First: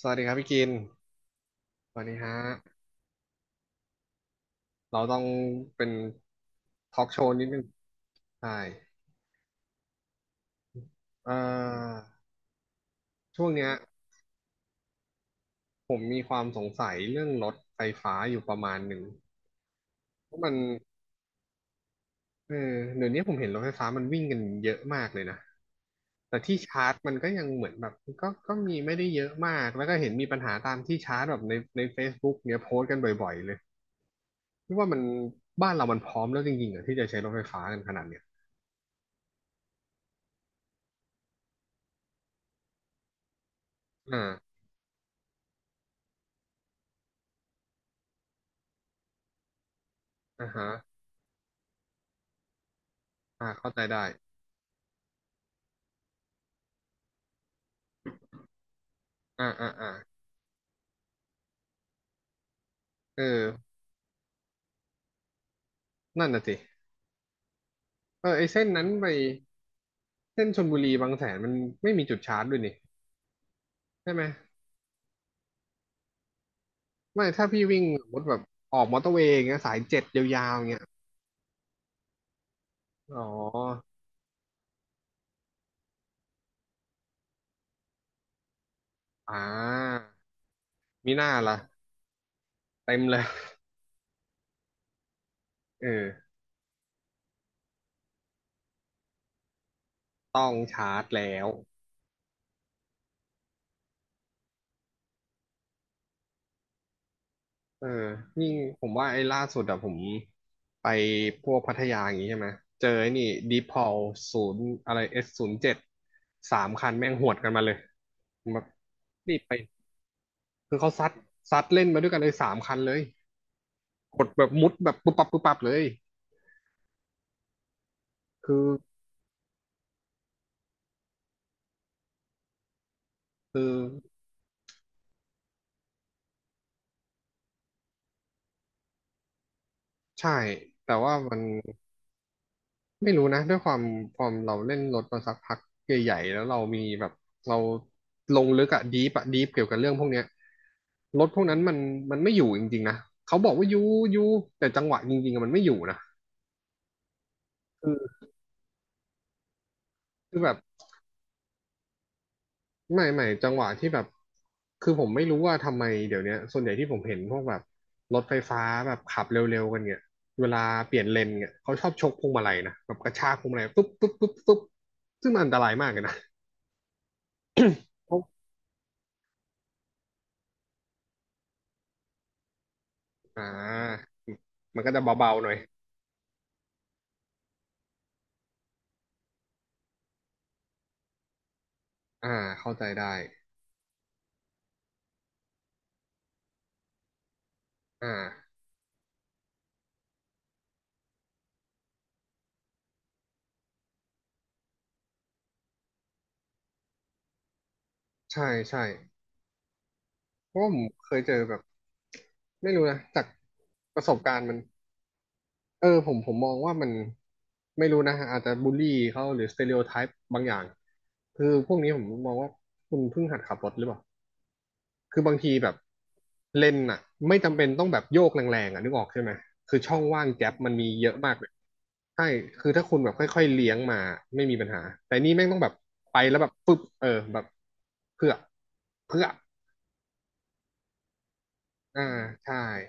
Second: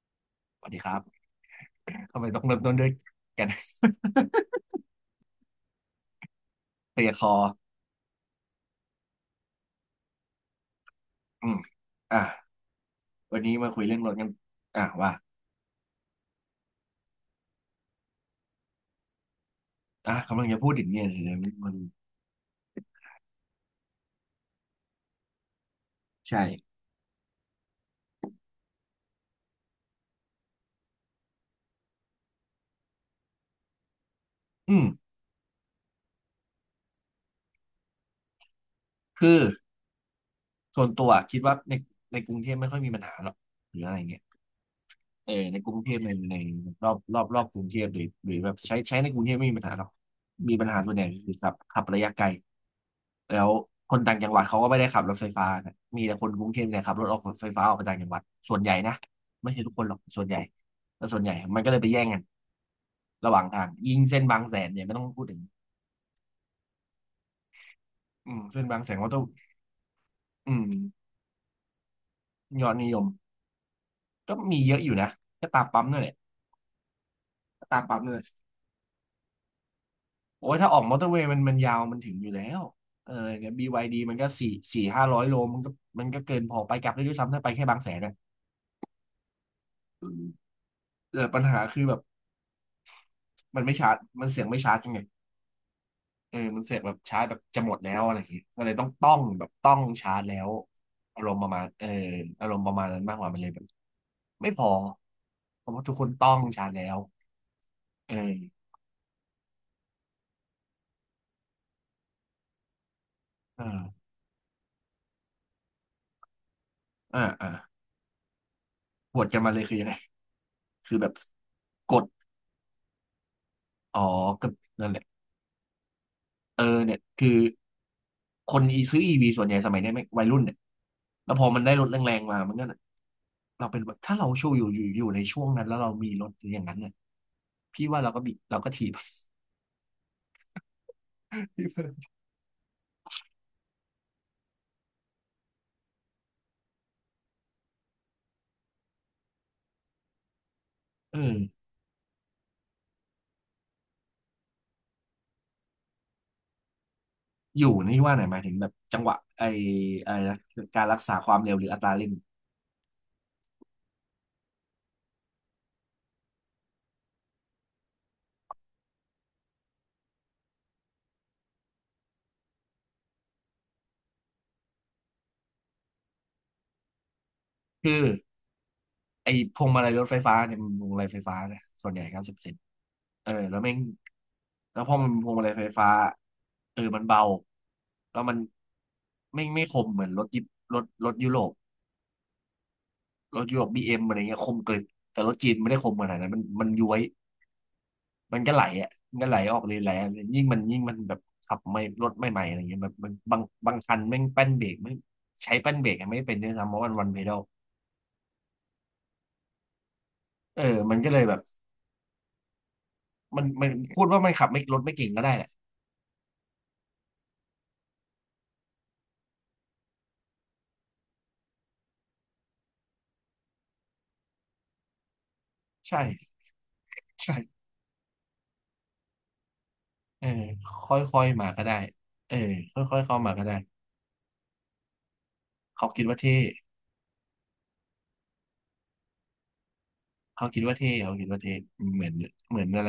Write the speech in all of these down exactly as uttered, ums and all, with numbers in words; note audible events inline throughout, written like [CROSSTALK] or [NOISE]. สวัสดีครับพี่สกินวัสดีครับสวัสดีทำไมฮะต้องเริ่มต้นด้วยกัน [LAUGHS] เราต้องเป็นทเคอลีล์กยร์โชคอว์นิดนึงใช่เอ่อืมออ่ะวันช่วงนี้เนี้มายคุยเรื่องรถกันอ่ะว่าผมมีความสงสัยเรื่องรถไฟฟ้าอยู่ประมาณหนึ่งอ่ะเพกำราะลังมันจะพูดถึงเนี่ยเลยนะมันเออเดี๋ยวนี้ผมเห็นรถไฟฟ้ามันวิ่งกันเยอะมากเลยนะแต่ใช่ที่ชาร์จมันก็ยังเหมือนแบบก็ก็มีไม่ได้เยอะมากแล้วก็เห็นมีปัญหาตามที่ชาร์จแบบในใน Facebook เนี้ยโพสต์กันบ่อยๆเลยคิอืดมว่ามันบ้านเรามันพร้อมแล้วจริงๆเหรอที่จะใช้รถไฟฟ้ากันขนาดเนี้ยคือส่วนตัวคิดว่าในในกรุงเทพไม่ค่อยมีปัญหาหรอกหรืออะไรเงี้ย อ่าเออในกรุงเทพในในรอบรอบรอบกรุงเทพหรือหรือแบบใช้ใช้ในกรุงเทพไม่มีปัญหาหรอกอ่ามีฮะ ปัญหาส่วนใหญ่คือขับขับระยะไกลแล้อ่าวเข้าใจคได้นต่างจังหวัดเขาก็ไม่ได้ขับรถไฟฟ้านะมีแต่คนกรุงเทพเนี่ยขับรถออกรถไฟฟ้าออกไปต่างจังหวัดส่วนใหญ่นะอ่าไม่ใช่อ่าทุกคนอ่าหรอกส่วนใหญ่แต่ส่วนใหญ่มันก็เลยไปแย่งกันเระหว่างทางออยิ่งเส้นบางแสนเนี่ยไม่ต้องพูดถึงนั่นน่ะสิเอออืมไอเส้เส้นนบางนั้นแสนไปก็ต้องเส้นอืชมลบุรีบางแสนมันไม่มีจุดชาร์จด้วยยอนี่ดนิยมใช่ไหมก็มีเยอะอยู่นะก็ตามปั๊มนั่นแหละไม่ถ้าพี่ก็ตาวิ่มงปั๊มสมนั่นมแหติแบบละ ออกมอเตอร์เวย์อย่างเงี้ยสายเจ็ดยาโอ้วยๆอย่างถ้าอเงี้อยกมอเตอร์เวย์มันมันยาวมันถึงอยู่แล้วเอออ๋อเนี่ย บี วาย ดี มันก็สี่สี่ห้าร้อยโลมันก็มันก็เกินพอไปกลับได้ด้วยซ้ำถ้าไปแค่บางแสนนะอ่ามีเอหอน้าปัญล่ะหาคือแบบเต็มเลยมันไม่ชาร์จมันเสียงไม่ชาร์จยังไงเออเออมันเสียงแบบชาร์จแบบจะหมดแล้วอะไรอย่างเงี้ยก็เลยต้องต้องแบบต้องชาร์จแล้ต้อวงชาร์จอารแล้มณ์ปวระมาณเอออารมณ์ประมาณนั้นมากกว่ามันเลยแบบไม่พอเพราะว่าทุกคนต้องชาร์จแล้วเออเอนี่อผมว่าไอ้ล่าสุดอะผมไปพวกพัทยาอย่างงี้ใช่ไหมเจอไอ้นี่ดีพอลอ่าศูนย์อะไรเอสศูนย์เจ็ดสามคันแม่งอ่าหวดกัอ่านมาเลยผมแบบปวดรีกับนมาไป เลยคือยังไงคือเขาคือแบซัดบซัดเล่นกมาดด้วยกันเลยสามคันเลยอ๋อกดแบก็บมุดนั่แบนบแหละ ปุ๊บปับปุ๊บปับเลยเออเนี่ยคือคคือนอีซื้ออีวีส่วนใหญ่สมัยเนี้ยไม่วัยรุ่นเนี่ยแล้วพอมันได้รถแรงๆมามันก็เนี่ยคือ เราเป็นแบบถ้าเราช่วงอยู่อยู่อยู่ในช่วงนั้นแล้วเรามีรถอย่างนั้นเนี่ยพี่ว่าเราก็บีเราก็ถีบ ใช่ แต่ว่ามัน [LAUGHS] ไม่รู้นะด้วยความความเราเล่นรถมาสักพักใหญ่ๆแล้วเรามีแบบเราลงลึกอะดีปอะดีปเกี่ยวกับเรื่องพวกเนี้ยเอรถพอวกนั้นมันมันไม่อยู่จริงๆนะเขาบอกว่าอยู่อยู่แต่จังหวะจริงๆอะมันไม่อยู่นะอยู่คืนี่ว่าไหอนหมายถึงแบบจังหวะไอไอคืนะอแบบ การรักษาความเร็วหรืออัตราเร่งไม่ไม่จังหวะที่แบบคือผมไม่รู้ว่าทำไมเดี๋ยวเนี้ยส่วนใหญ่ที่ผมเห็นพวกแบบรถไฟฟ้าแบบขับเร็วๆกันเนี่ยเวลาเปลี่ยนเลนเนี่ยเขาชอบชกพวงมาลัยนะแบบกระชากพวงมาลัยปุ๊บปุ๊บปุ๊บปุ๊บซึ่งมันอันตรายมากเลยนะคือ เขาไอ้พวงมาลัยรถไฟฟ้าเนี่ยมันพวงมาลัยไฟฟ้าเนี่ยส่วนใหญ่เก้าสิบเซนเอออ่แล้วแม่งาแล้มันวก็พอจะมันเป็นพเบาวงๆมาหน่ลัอยยไฟฟ้าเออมันเบาแล้วมันไม่ไม่คมเหมือนรถยิปรถรถยุโรปอ่าเข้าใจได้รถยุโรปบีเอ็มอะไรเงี้ยคมกริบแต่รถจีนไม่ได้คมขนาดนั้นมันมันย้วยอ่มันก็าไหลอ่ะมันก็ไหลออกเลยแหละยิ่งมันยิ่งมันแบบขับไม่รถไม่ใหม่อะไรเงี้ยแบบมันบางบางคันแม่งแป้นเบรกไม่ใช้แป้นเบรกอะไม่เป็นด้วยซ้ำเพราะมันวันเพดลใช่ใช่เพเอราะอว่าผมมันก็เคเลยยเจแบอบแบบไม่รู้นะจากมันมันปพูระดสบว่ามันการขัณ์บมัน ไม่รถไม่เก่งก็ได้แหละ เออผมผมมองว่ามันไม่รู้นะฮะอาจจะบูลลี่เขาหรือสเต r e o โอไทป์บางอย่างคือพวกนี้ผมมองว่าคุณเพิ่งหัดขับรถหรือเปล่าคือบางทีแบบใช่เลนน่ะใช่ไม่จำเป็นต้องแบบโยกแรงๆอ่ะนึกออกใช่ไหมคือช่องว่าเองอแก๊ปมันมีคเยอะ่อยมากๆเลมายก็ได้ใช่เออคือถ้าคุค่ณอยๆแบบเข้ามาค่อก็ยๆได้เลี้ยงมาไม่มีปัญหาแต่นี่แม่งต้องแบบเขาคิดไปว่าแล้เท่วแบบปึ๊บเออแบบเพื่อเพื่อเขาคิดว่าเท่เขาคิดว่าเท่อ่าเหมือนใช่เหมือนอะไร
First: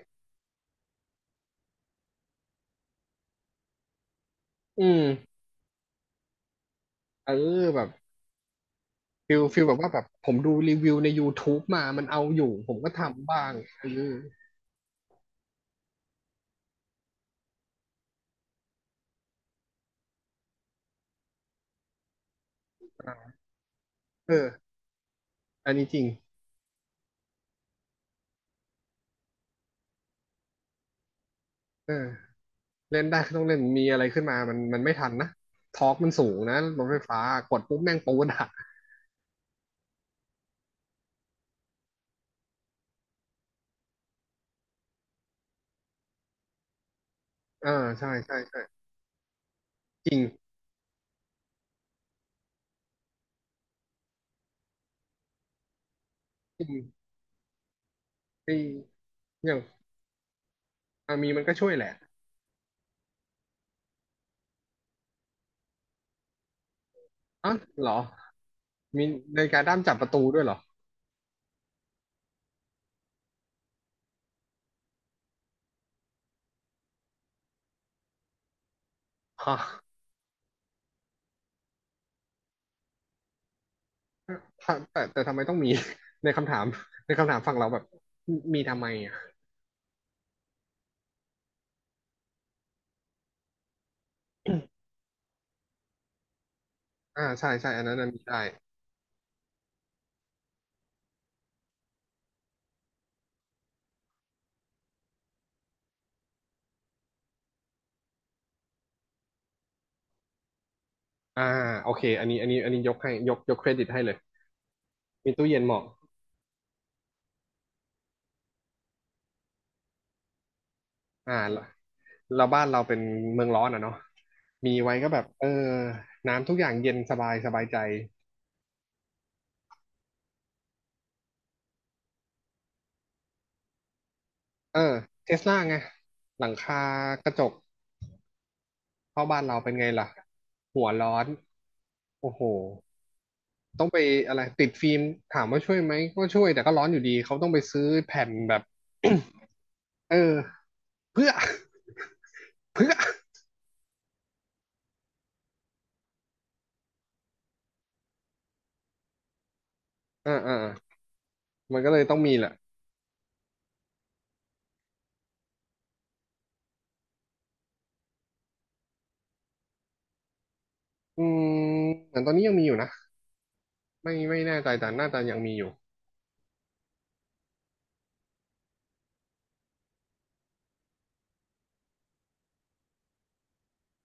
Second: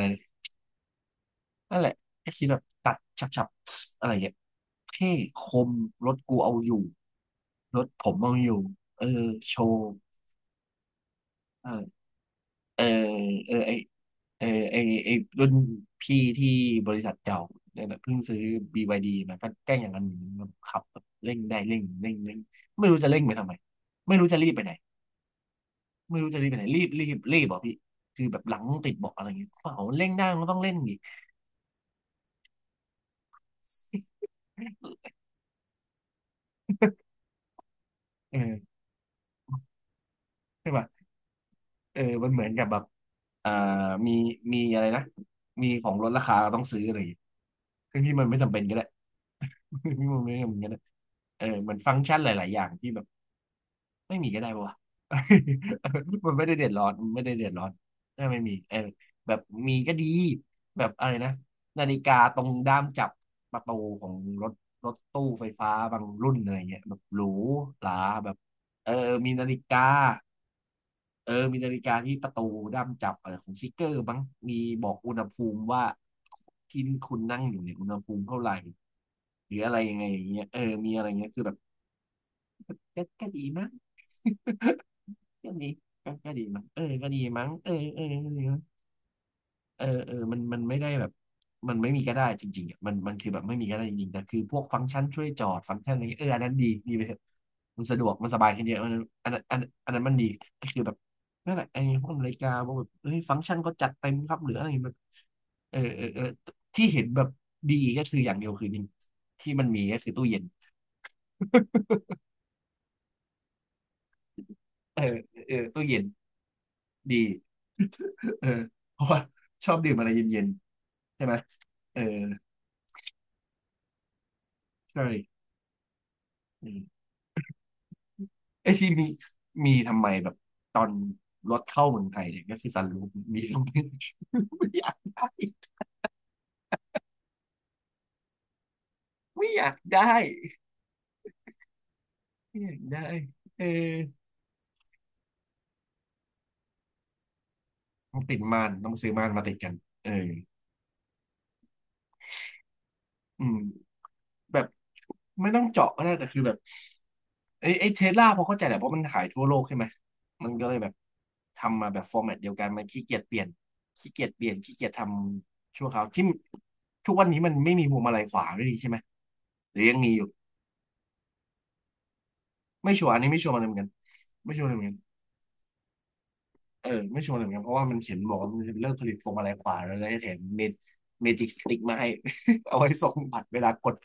นั่นแหละแค่คิดแบบตัดฉับๆอะไรอย่างเงี้ยอืมเท่คมรถกูเอาอยู่เออรแบถบ ผมเอาอยู่เออฟิลโชฟิลแบบว์ว่าแบบผมดูรีวิวใน YouTube มามัเออนเอาอยู่ผมเออก็ทำบ้าเองอไอเออเออไอไอรุ่นพี่ที่บริษัทเก่าเนี่ยนะเพิ่งซื้อ บี วาย ดี มาก็แกล้งอย่างนั้นขับแบบเร่งได้เร่งเร่งเร่งไม่รู้จะเร่งไปทำไมไม่รู้เอจะรีอบไปไหน อันนี้จริงไม่รู้จะรีบไปไหนรีบรีบรีบบอกอพี่คือแบบหลังติดเบอกอะไรอย่างเงี้ยเปล่าเร่งได้มันก็ต้องเล่งดิเออเล่นได้ก็ต้องเล่นมีอะไรขึ้นมามันมันไม่ทันนะทอร์กมันสูงนะรถไฟฟ้ากดปุ๊บแม่งปูดเออ่ะอใช่ป่ะเออมันเหมือนกับแบบอ่ามีมีอะไรนะมีของลดราคาเราต้องซื้ออะไรอย่างเงี้ยเออคือใช่ที่มันใช่ไม่จำใช่เป็นก็ได้ [LAUGHS] ที่จริมังนไม่จำเป็นก็ได้เออเหมือนฟังก์ชันหลายๆอย่างที่แบบ ไม่มีก็ได้ปะวะ [LAUGHS] มันไม่ได้จเดือดริงร้อนมันไม่ได้เดือดร้อนถ้าไม่ไอ้มีเออแบบอย่างมีก็ดีแบบอะอ่ไรมีนะมันก็ช่วยแหนาละฬิกาตรงด้ามจับประตูของรถรถตู้ไฟฟ้าบางรุ่นอะไรเงี้ยแบบหรูอ๋อหเหรอราแบบเออมีมีในานาฬิฬิการด้ากามจับประตูด้วยเหรอเออมีนาฬิกาที่ประตูด้ามจับอะไรของซิกเกอร์บ้างมีบอกอุณหภูมิว่าที่คุณนั่งอยู่เนี่ยอุณหภูมิเท่าไหร่หฮะรืออะไรยังไงอย่างเงี้ยเออมีอะไรเงี้ยคือแบบก็ก็ดีนะ ถ้าแต่แต่ทำไมก็ต้องดีมี ก็ [LAUGHS] ในก็ดีคำถามั้มงเออก็ในดีคำถามมั้งฝั่งเราเออแบบเออก็ดีมั้มีงทำไมอ่ะเออเออมันมันไม่ได้แบบมันไม่มีก็ได้จริงๆอ่ะมันมันคือแบบไม่มีก็ได้จริงๆแต่คือพวกฟังก์ชันช่วยจอดฟังก์ชันอะไรเงี้ยเอออันนั้นดีดีไปเถอะอ่าใช่ใช่อัมันนนั้นสะดน่ะวกมีมันได้ สบายขึ้นเยอะอันนั้นอันนั้นอันอันนั้นมันดี ก็คือแบบนั่นแหละไอ้พวกนาฬิกาพวกแบบเฮ้ยฟังก์ชันก็จัดเต็มครับหรืออะไรแบบเออเออเออที่เห็นแบบดีก็คืออย่างเดียวคือนี่ที่มันมีก็คือตู้เย็นอ่าโอเคอันนี้อันนี้อันนี้ยกให้ยกยกเครดิตให้เลยเออมีเออตู้เออเย็นเหมาะตู้เย็นดี เออเพราะว่าชอบดื่มอะไรเย็นๆใช่อ่าไหมเออเราบ้านเราเป็นเมืองร้อนอ่ะเนาะมีไว้ใช่ก็แบบเออน้ำทุกออืย่างเย็นมสบายสบายใจไอที่มีมีทำไมแบบตอนรถเข้าเมืองไทยเนี่ยก็คือซันรูฟมีทำไม [LAUGHS] ไม่เอออยากได้เทสลาไงหลังคากระจกเข้าบ้านไม่เราอเป็ยานกไงได้ล่ะหัวร้อนโอ้โหไม่อยากได้เออต้องไปอะไรติดฟิล์มถามว่าช่วยไหมก็ช่วยแต่ก็ร้อนอยู่ดีเขาต้องไปซื้อต้องแผ่นติดแบบ ม่านต้องซื้อม่านมาติดกัน [COUGHS] เอเอออเพื่อ [COUGHS] เพื่อ [COUGHS] อืม แบบไม่ต้องเจาะก็ได้แต่คือแบบไอ้ไอ้เทสลาพอเข้าใจแหละเพราะมันขายทั่วโลกใช่ไหมอ่ามันอ่าก็เลยแบบมันทำก็มาเลแบยบต้ฟองอร์มีแมตแหเดีละยวกันมันขี้เกียจเปลี่ยนขี้เกียจเปลี่ยนขี้เกียจทำชั่วคราวที่ทุกวันนี้มันไม่มีพวงมาลัยขวาไม่ดีใช่ไหมหรือยังมีอยู่อืมเหมือนตอนนี้ยังมีอยู่นะ ไม่ชัวร์อันนี้ไม่ชัวร์มันเหมือนกันไม่ไม่ไม่แน่ชัวใจร์เลยเหมือแต่นกันน่าจะยังมีอยู่เออไม่ชัวร์เลยเหมือนกันเพราะว่ามันเขียนบอกว่ามันจะเลิกผลิตพวงมาลัยขวาแล้วแล้วจะแถมเมจิกสติ๊กมาให้ [LAUGHS] เอาไว้ส่งบัตรเวลากด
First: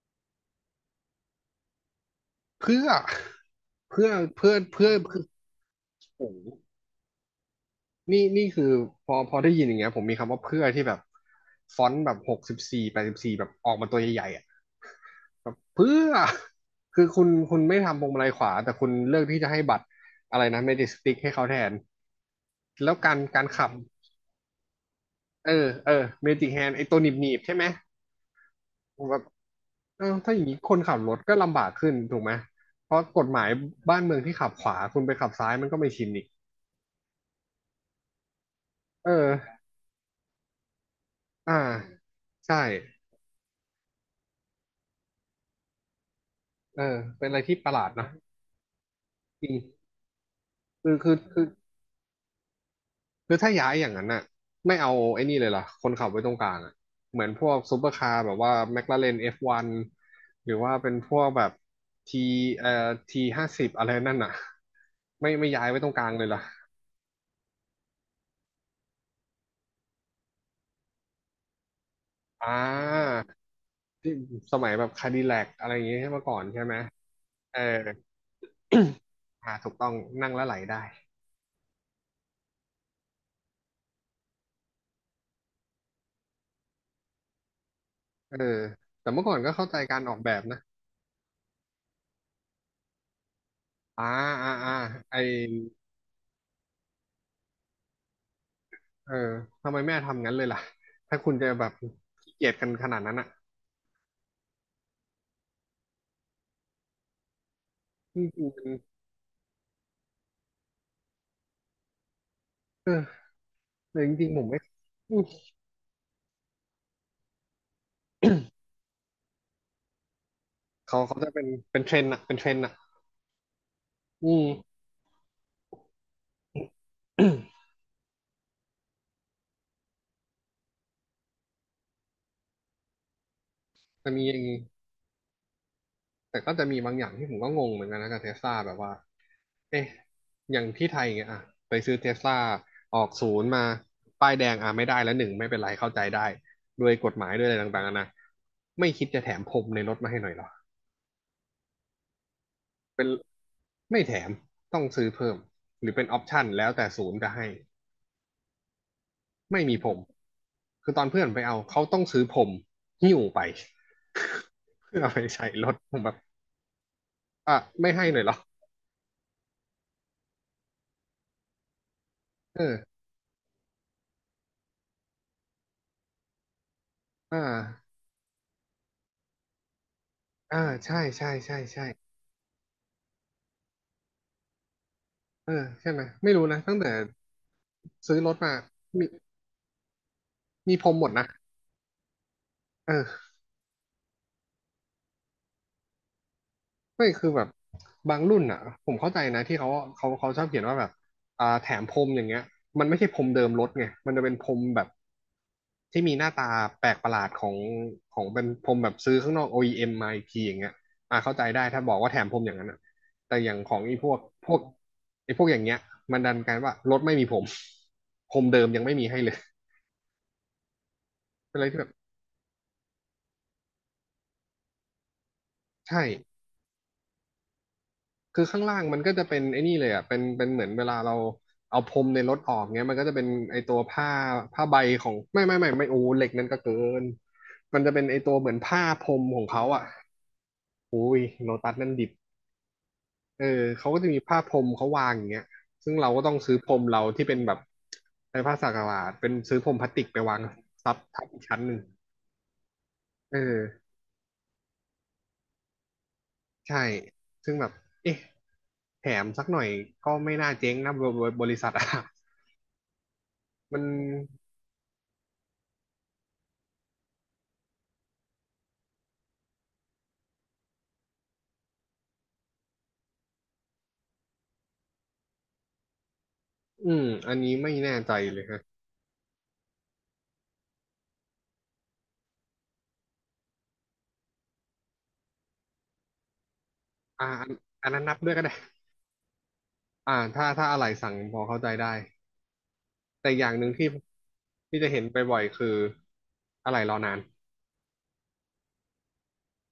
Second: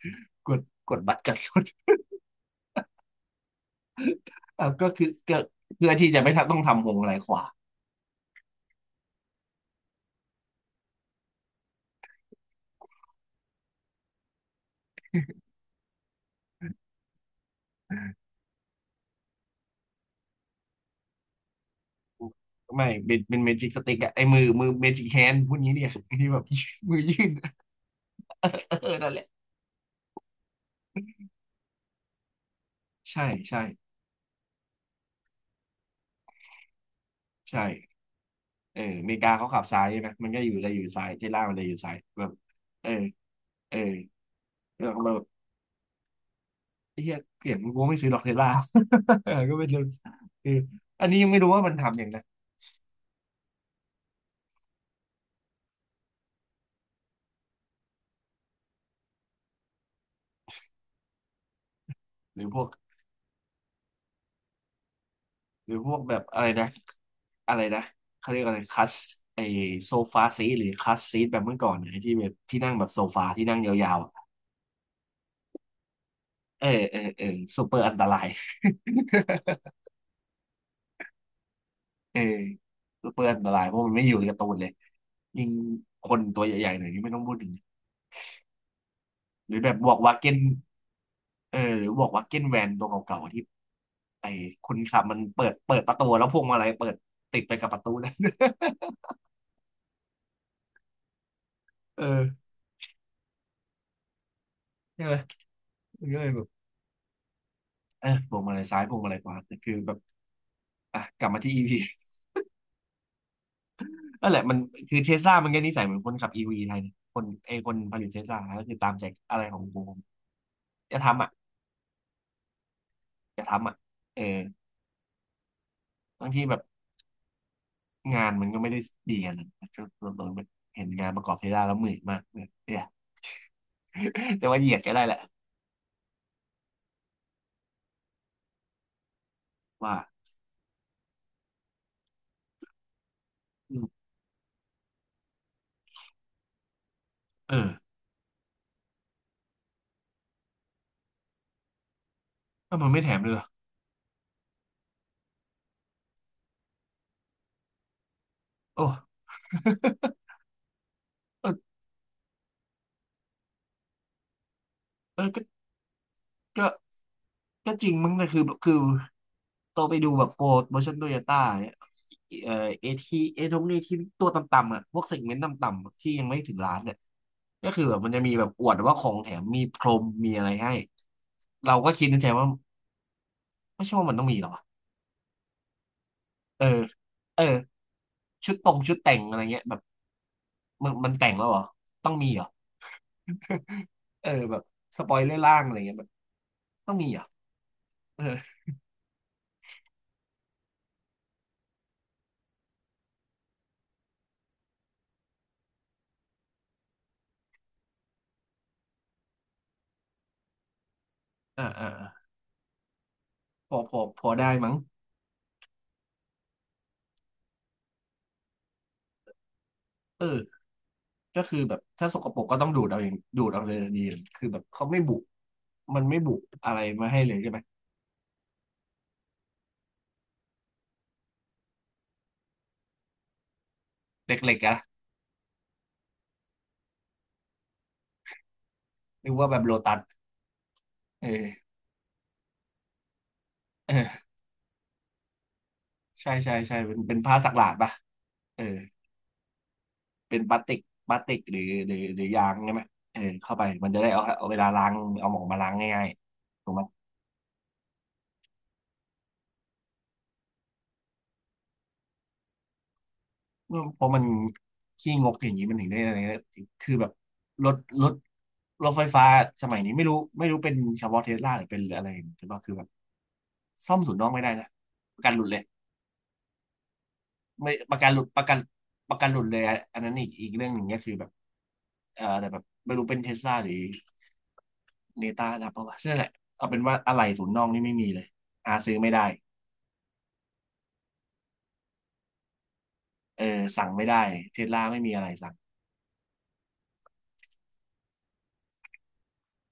กดกดบัตรกันรถ เพื่อเพื่อเพื่อเออก็เพื่อคือเพื่อก็เพื่อที่จะโอ้ไม่โหต้องทำวงอะไรขวานี่นี่คือพอพอได้ยินอย่างเงี้ยผมมีคำว่าเพื่อที่แบบฟอนต์แบบหกสิบสี่แปดสิบสี่แบบออกมาตัวใหญ่ๆอ่ะแบบเพื่อคือคุณคุณไม่ทำพวงมาอ่าลัยขวาแต่คุณเลือกที่จะให้บัตรอะไรนะเมจิกสติ๊กให้เขาแทนไม่แล้วกาเป็รนเป็นการเมขัจิกบสติกอะไอ้มือมือเมจิกแฮนด์เอพวกอนี้เนี่เอย อ [LAUGHS] เมที่แบบ จิกแฮนไอ [LAUGHS] ตัมืวอหยื่น นีบๆใช่ไหม [LAUGHS] เออนั่นแหละอ้าวถ้าอย่างนี้คนขับรถก็ลำบากขึ้นถูกไหม เพราะกใช่ฎหมายใช่บ้านเมืองที่ขับขวาคุณไปขับซ้ายมันก็ไม่ชินอีก ใช่เอออเเมริกาเขาออ ขับซ้ายใช่ไหมมันก็อยู่เลยอยู่ซ้ายเทสลาอ่า มันเลยอยู่ซ้ายแบบใช่เออเออแล้วก็แบบเออเฮียเป็นอะไรเกลีที่ยดประหกูลาดไม่นะซื้อหรอกเทสลา [LAUGHS] เออจริก็ง เป็นเรื่องคือคืออันคือนี้ยังไม่คือรู้ว่ามันทำอย่างนะคือถ้าย้ายอย่างนั้นน่ะไม่เอาไอ้นี่เลยล่ะคนขับไว้ตรงกลางอ่ะเหมือนพวกซูเปอร์คาร์แบบว่าแมคลาเรน เอฟ วัน หรือว่าเป็นพวกแบบทีหรือพวเอ่อกทีห้าสิบอะไรนั่นน่ะไม่ไม่ย้ายหรืไว้อตพรงวกกลางแบเลบยล่ะอะไรนะ อะไรนะเขาเรียกอะไรคัสไอโซฟาซีหรือคัสซีทแบบเมื่อก่อนนะไอ้ที่แบบอ่ที่นั่งแบบโซาฟาที่นั่งยาวๆที่อะสมัยแบบคาดิแลกอะไรอย่างเงี้ยเมื่อก่อนใช่เออไหม เออเออเออซูเปอร์อันตรายอ่าถูกต้องนั่งแล้วไหลได้เออซูเปอร์อันตรายเพราะมันไม่อยู่ในการ์ตูนเลยยิ่งคนตัวใหญ่ๆหน่อยนี่ไม่ต้องพูดถึงเออแต่เมื่อก่อนก็หรือเข้าแบใจบบอกากรอวาอกแบเก้นบนะเออหรือบอกวาเก้นแวนตัวเก่าๆที่อ่าไอ้อ่าคอ่านขับไอมันเปิดเปิดประตูแล้วพวงมาลัยเปิดติดไปกับประตูนั้น เออทำไมแม่ทำงั้นเลยล่ะถ้าคุณจะแบบ [LAUGHS] เออขี้เกียจกันขนาดนั้นอ่ะใช่ไหมมันก็เลยแบบเออจริงพวงมาๆลัยมันซ้ายพวงมาลัยขวาแต่คือแบบอ่ะกลับมาที่อีพี เออแต่จรินั่งนแหๆผละมมันไม่คือเทอืสมลามันก็นิสัยเหมือนคนขับอีวีไทยเนี่ยคนไอคนผลิตเทสลาก็คือตามใจอะไรของกูอเขาย่าเขาทำจะอ่ะเป็นเป็นเทรนด์อ่ะเป็นเทรนด์อ่ะจย่าทำอ่ะเอออืม บางทีแบบ [CLEARS THROAT] งานมันก็ไม่ได้ดีกันนะก็โดนเห็นงานประกอบเทสลาแล้วเหนื่อยมากเนี่ยเนี่ย จะมีอย่า [LAUGHS] งแต่นี้ว่าเหยียดก็ได้แหละแต่ก็จะมีบางอย่างที่ผมก็งงเหมือนกันนะกับเทสลาแบบว่า เอ๊ะว่าอย่างที่ไทยเงี้ยอ่ะไปซื้อเทสลาออกศูนย์มาอืมป้ายแดงอ่ะไม่ได้แล้วหนึ่งไม่เป็นไรเข้าใจได้ด้วยกฎหมายด้วยอะเอไรอต่างๆนะไม่คิดจะแถมพรมในรถมาให้หน่อยเหรอก็มันไม่เป็นแถมเลยเหรอไม่แถม ต้องซื้อเพิ่ม หรือเป็นออปชั่นแล้วแต่ศูนย์จะให้ โอ้ไม่มีพรมคือตอนเพื่อนไปเอเอา อเขาต้องซื้อพรมหิ้วไป [LAUGHS] เพื่อเอาไปเออก็ใส่รถผมแบบก็อ่ะก็จไม่ริงให้มั้งหน่อยนะเหรอคือคือโตไปดูแบบโปร์ชั่นโตโยต้าเนี่ยเอ่อเอเออทีเอทงเอทีตัวต่ำๆอ่ะพวกเซกเมนต์ต่ำๆที่ยังไม่ถึงล้านเนี่ย อ่าก็คือแบบมันจะมีแบบอวดว่าของแถมมีพรมมีอะไรอ่าให้ใช่ใช่ใช่เราก็คิใช่ ดในใจว่าไม่ใช่ว่ามันต้องมีหรอเออใช่ไหมไม่รู้นะเอตั้งอแต่เออซื้อรถชุมาดตรงชุดมีแต่งอะไรเงี้ยแบบมีพรมันมหมมัดนนะแต่งแล้วเหรอต้องมีเหรอ เออ [LAUGHS] เออแบบสปอยเลอร์ล่างอะไรเงี้ยแบบต้องไม่มีเหรอคือแบบบาเองอรุ่นอ่ะผมเข้าใจนะที่เขาเขาเขาชอบเขียนว่าแบบอ่าแถมพรมอย่างเงี้ยมันไม่ใช่พรมเดิมรถไงมันจะเป็นพรมแบบที่มีหน้าตาแปลกประหลาดของของเป็นพรมแบบซื้อข้างนอก โอ อี เอ็ม มมาอีกทีอย่างเงี้ยอ่าเข้าใจได้อ่าถ้าอ่าบอกว่าแถมอ่าพรมอย่างนั้นอ่ะแต่อย่างขพอองพไอ้อพวกพอพได้วกมั้งไอ้พวกอย่างเงี้ยมันดันกันว่ารถไม่มีพรมพรมเดิมยังไม่มีให้เลยเออก็เป็คืนออะไรแบที่บแบบถ้าสกปรกก็ต้องดูดเอาเองดูดเอาเลยดีคือแบบเขาไม่บุใมันไม่บุช่ อะไรมาให้เลยใช่ไหมคือข้างล่างมันก็จะเป็นไอ้นี่เลยอ่ะเป็นเป็นเหมือนเวลาเราเอาพรมในรถออกเงี้ยมันก็จะเป็นไอ้ตัวผ้าเล็กผ้าๆใบอะหของไม่ไม่ไม่ไม่โอ้เหล็กนั่นก็เกินมันจะเป็นไอ้ตัวเหมือนผ้าพรมะนึกของว่าแบเขาบโลอ่ะตัสอุ้ยเอโลอตัสนั่นดิบเออเขาก็จะมีเออ ผ้าพรมเขาวางอย่างเงี้ยซึ่งเราก็ใช่ต้องซื้ใช่อพรใช่มเป็นเราเป็นที่เป็ผ้านสัแบกบหลาดป่ะไอ้ผ้าเออสักหลาดเป็นซื้อพรมพลาสติกไปวาเป็งนพลาสติกซับพลาทัสบติอีกกหชั้รืนอหนึ่งหรือหรือยางใช่ไหมเออเอเข้าไปอมันจะได้เอาเอาเวลาล้างเอาหมองมาล้างง่ายๆถูกไหมใช่ซึ่งแบบเอ๊ะแถมสักหน่อยก็ไม่น่าเจ๊งนะบริบริษัทอะ เอมัอนเพราะมันขี้งกอย่างนี้มันถึงได้อะไรนะคือแบบรถรถรถไฟฟ้าสมัยนี้ไม่รู้ไม่รู้เป็นเฉพาะเทสลาหรือเป็นอะไรหรือเปล่าคือแบบซ่อมศูนย์นอกไม่ได้นะประกันหลุดเลย อืมอันนี้ไม่ไม่ปแน่ระกัใจนหลุดเลปยระกันฮะประกันหลุดเลยอะอันนั้นอีกอีกเรื่องหนึ่งก็คือแบบเออแต่แบบไม่รู้เป็นเทสลาหรือเนต้านะเพราะว่านั่นแหละเอาเป็นว่าอะไรอ่าอัศูนนย์น้องนี่อันไม่นั้นมีนับเลยด้วยก็ได้หาซื้อไม่ได้อ่าถ้าถ้าอะไรสั่งพอเข้าใจได้ แต่อเออย่างหนึ่งที่สั่งไม่ได้เทสที่ลาจะเห็ไม่นมีไปอะไรบ่อยสั่งๆคือ อะไรรอนาน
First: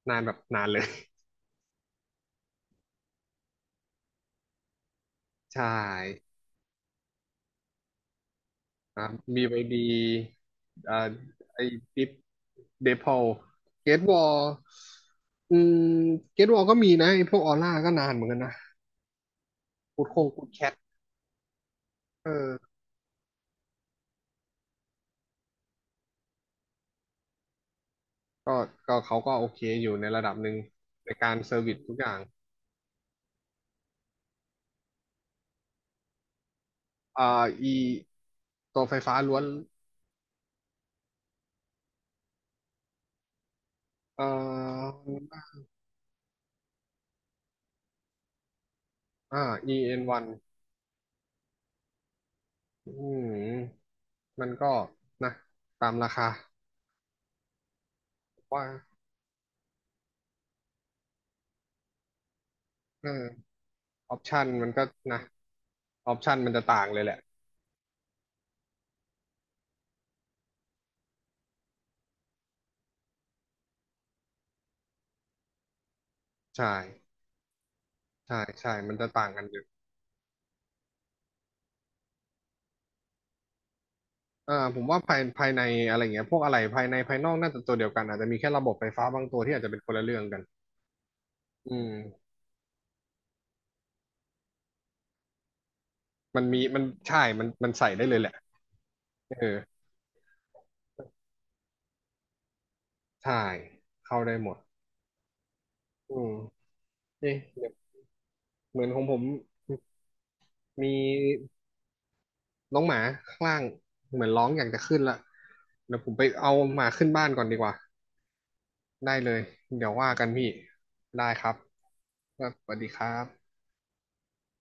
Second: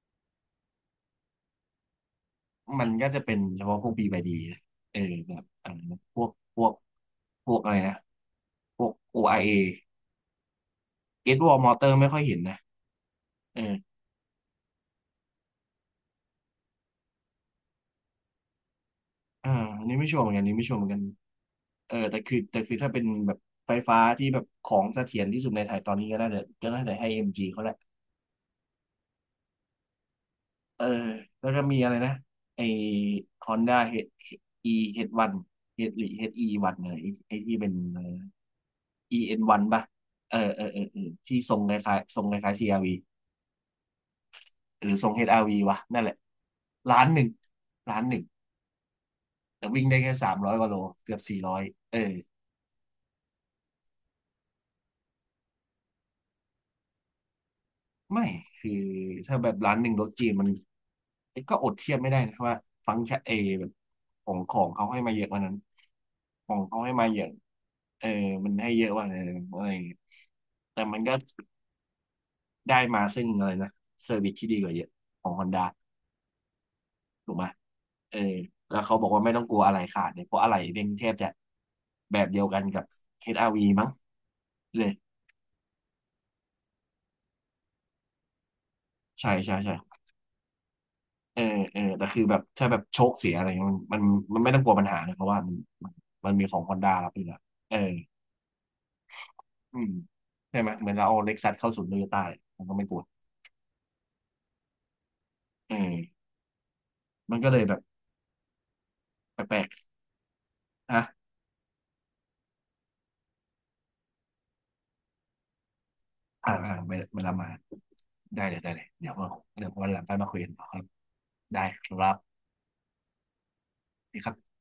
นานแบบนานเลย มันก็จะเป็นเฉพาะพวกบีบดีเออแบบ [LAUGHS] ใชอะไรนะพ่วกพวกพวกอะไรนะพวก ครับบี โอ ไอ เอ วายดีอ่าเก t วอลไอมอเตอร์ดิไม่ฟค่อยเห็นนะเดพอลเออ เกตวอลอืมเกตวอลก็มีนะไอพวกออร่าก็นานเหมือนกันนะอ่าอันนี้กูไม่ดคชัวร์งเหมือนกันกูอันดนี้แคไม่ทชัวร์เหมือนกันเออแต่เออคือแต่คือถ้าเป็นแบบไฟฟ้าที่แบบของเสถียรที่สุดในไทยตอนนี้ก็น่าจะก็น่าจะให้ เอ็ม จี เขาแหละก็ก็เขาก็โอเคอยู่ในระดับหนึ่งเออในการแล้เซวอก็ร์วิสมีอะทุไรกอนะย่าง ไอ Honda H- E เอช วัน H หรือเอชอีวัหนึ่งเนี่ยไอไออ่า ที่เป็น E อะไรนะ ตัวไฟฟ้าล้วน อี เอ็น วัน ป่ะเออเออเออเออที่ทรงคล้ายๆทรงคล้ายๆ c ว v เอ่หรืออทรง เอช อาร์ วี ววะนั่นแหละล้านหนึ่งล้านหนึ่งอ่า แต่วิ่งได้แค่ อี เอ็น วัน อนสาวัมร้อนยกว่าโลเกือบสี่ร้อยเออ อืมมันก็นะตามราคาไม่ว่าคือถ้าแบบร้านหนึ่งรสจีนมันเอ้ยก็อดเทียบไม่ได้นะครับว่าฟังก์เออชันเอแบบออปของชันขอมังนก็เขาให้มานะเยอะกว่านั้นออปชันขมันองจะเขาต่างให้เลยมาแหละเยอะเออมันให้เยอะกว่านั้นอะไรอย่างเงี้ยแต่มันก็ได้มาซึ่งอะไรนะเซอร์วิสที่ดีกว่าเยอะของฮอนด้าใช่ถูกไหมเออใช่ใช่แล้วมันเขาบจะอกว่าต่างไม่กัต้อนงอกลัยู่วอะไรขาดเนี่ยเพราะอะไรเป็นแทบจะแบบเดียวกันกับ เอช อาร์ วี มั้งอ่าผเลมยว่าภายภายในอะไรเงี้ยพวกอะไรภายในภายนอกน่าจะตัวเดียวกันอาจจะมีแค่ระบบไฟฟ้าบางใช่ตัวที่ใช่อาจจะใช่ เป็นคนละเรื่องกันเอออืเออแต่คือมแบบถ้าแบบโชคเสียอะไรเงี้ยมันมันมันไม่ต้องกลัวปัญหาเลยเพราะว่ามันมันมันมัมีนขมีองฮอมันนด้ารับใช่อยู่แล้วมันมันเออใส่ได้เลยแหละเอออืมใช่ไหมเหมือนเราเอาเล็กซัสเข้าศูนย์โตโยต้ายมันก็ไม่กลัวใช่เข้าได้หมดเอออืมเอ๊ะมันก็เลยเดี๋ยวแบบเหมือนของผม แปลกมีๆฮะน้องหมาข้างล่างเหมือนร้องอยากจะขึ้นละเดี๋ยวผมไปอ่าเอาอ่าหมาเวขึ้ลานเวบ้านลาก่อนมาดีกว่าได้เลยได้เลยเดี๋ได้ยวว่าเลยเดี๋ยวเดี๋วัยนวหลังว่าไปกัมานคุยพี่กันต่อครับได้ครับได้ครับครับสวัสดีครับนี่ครับ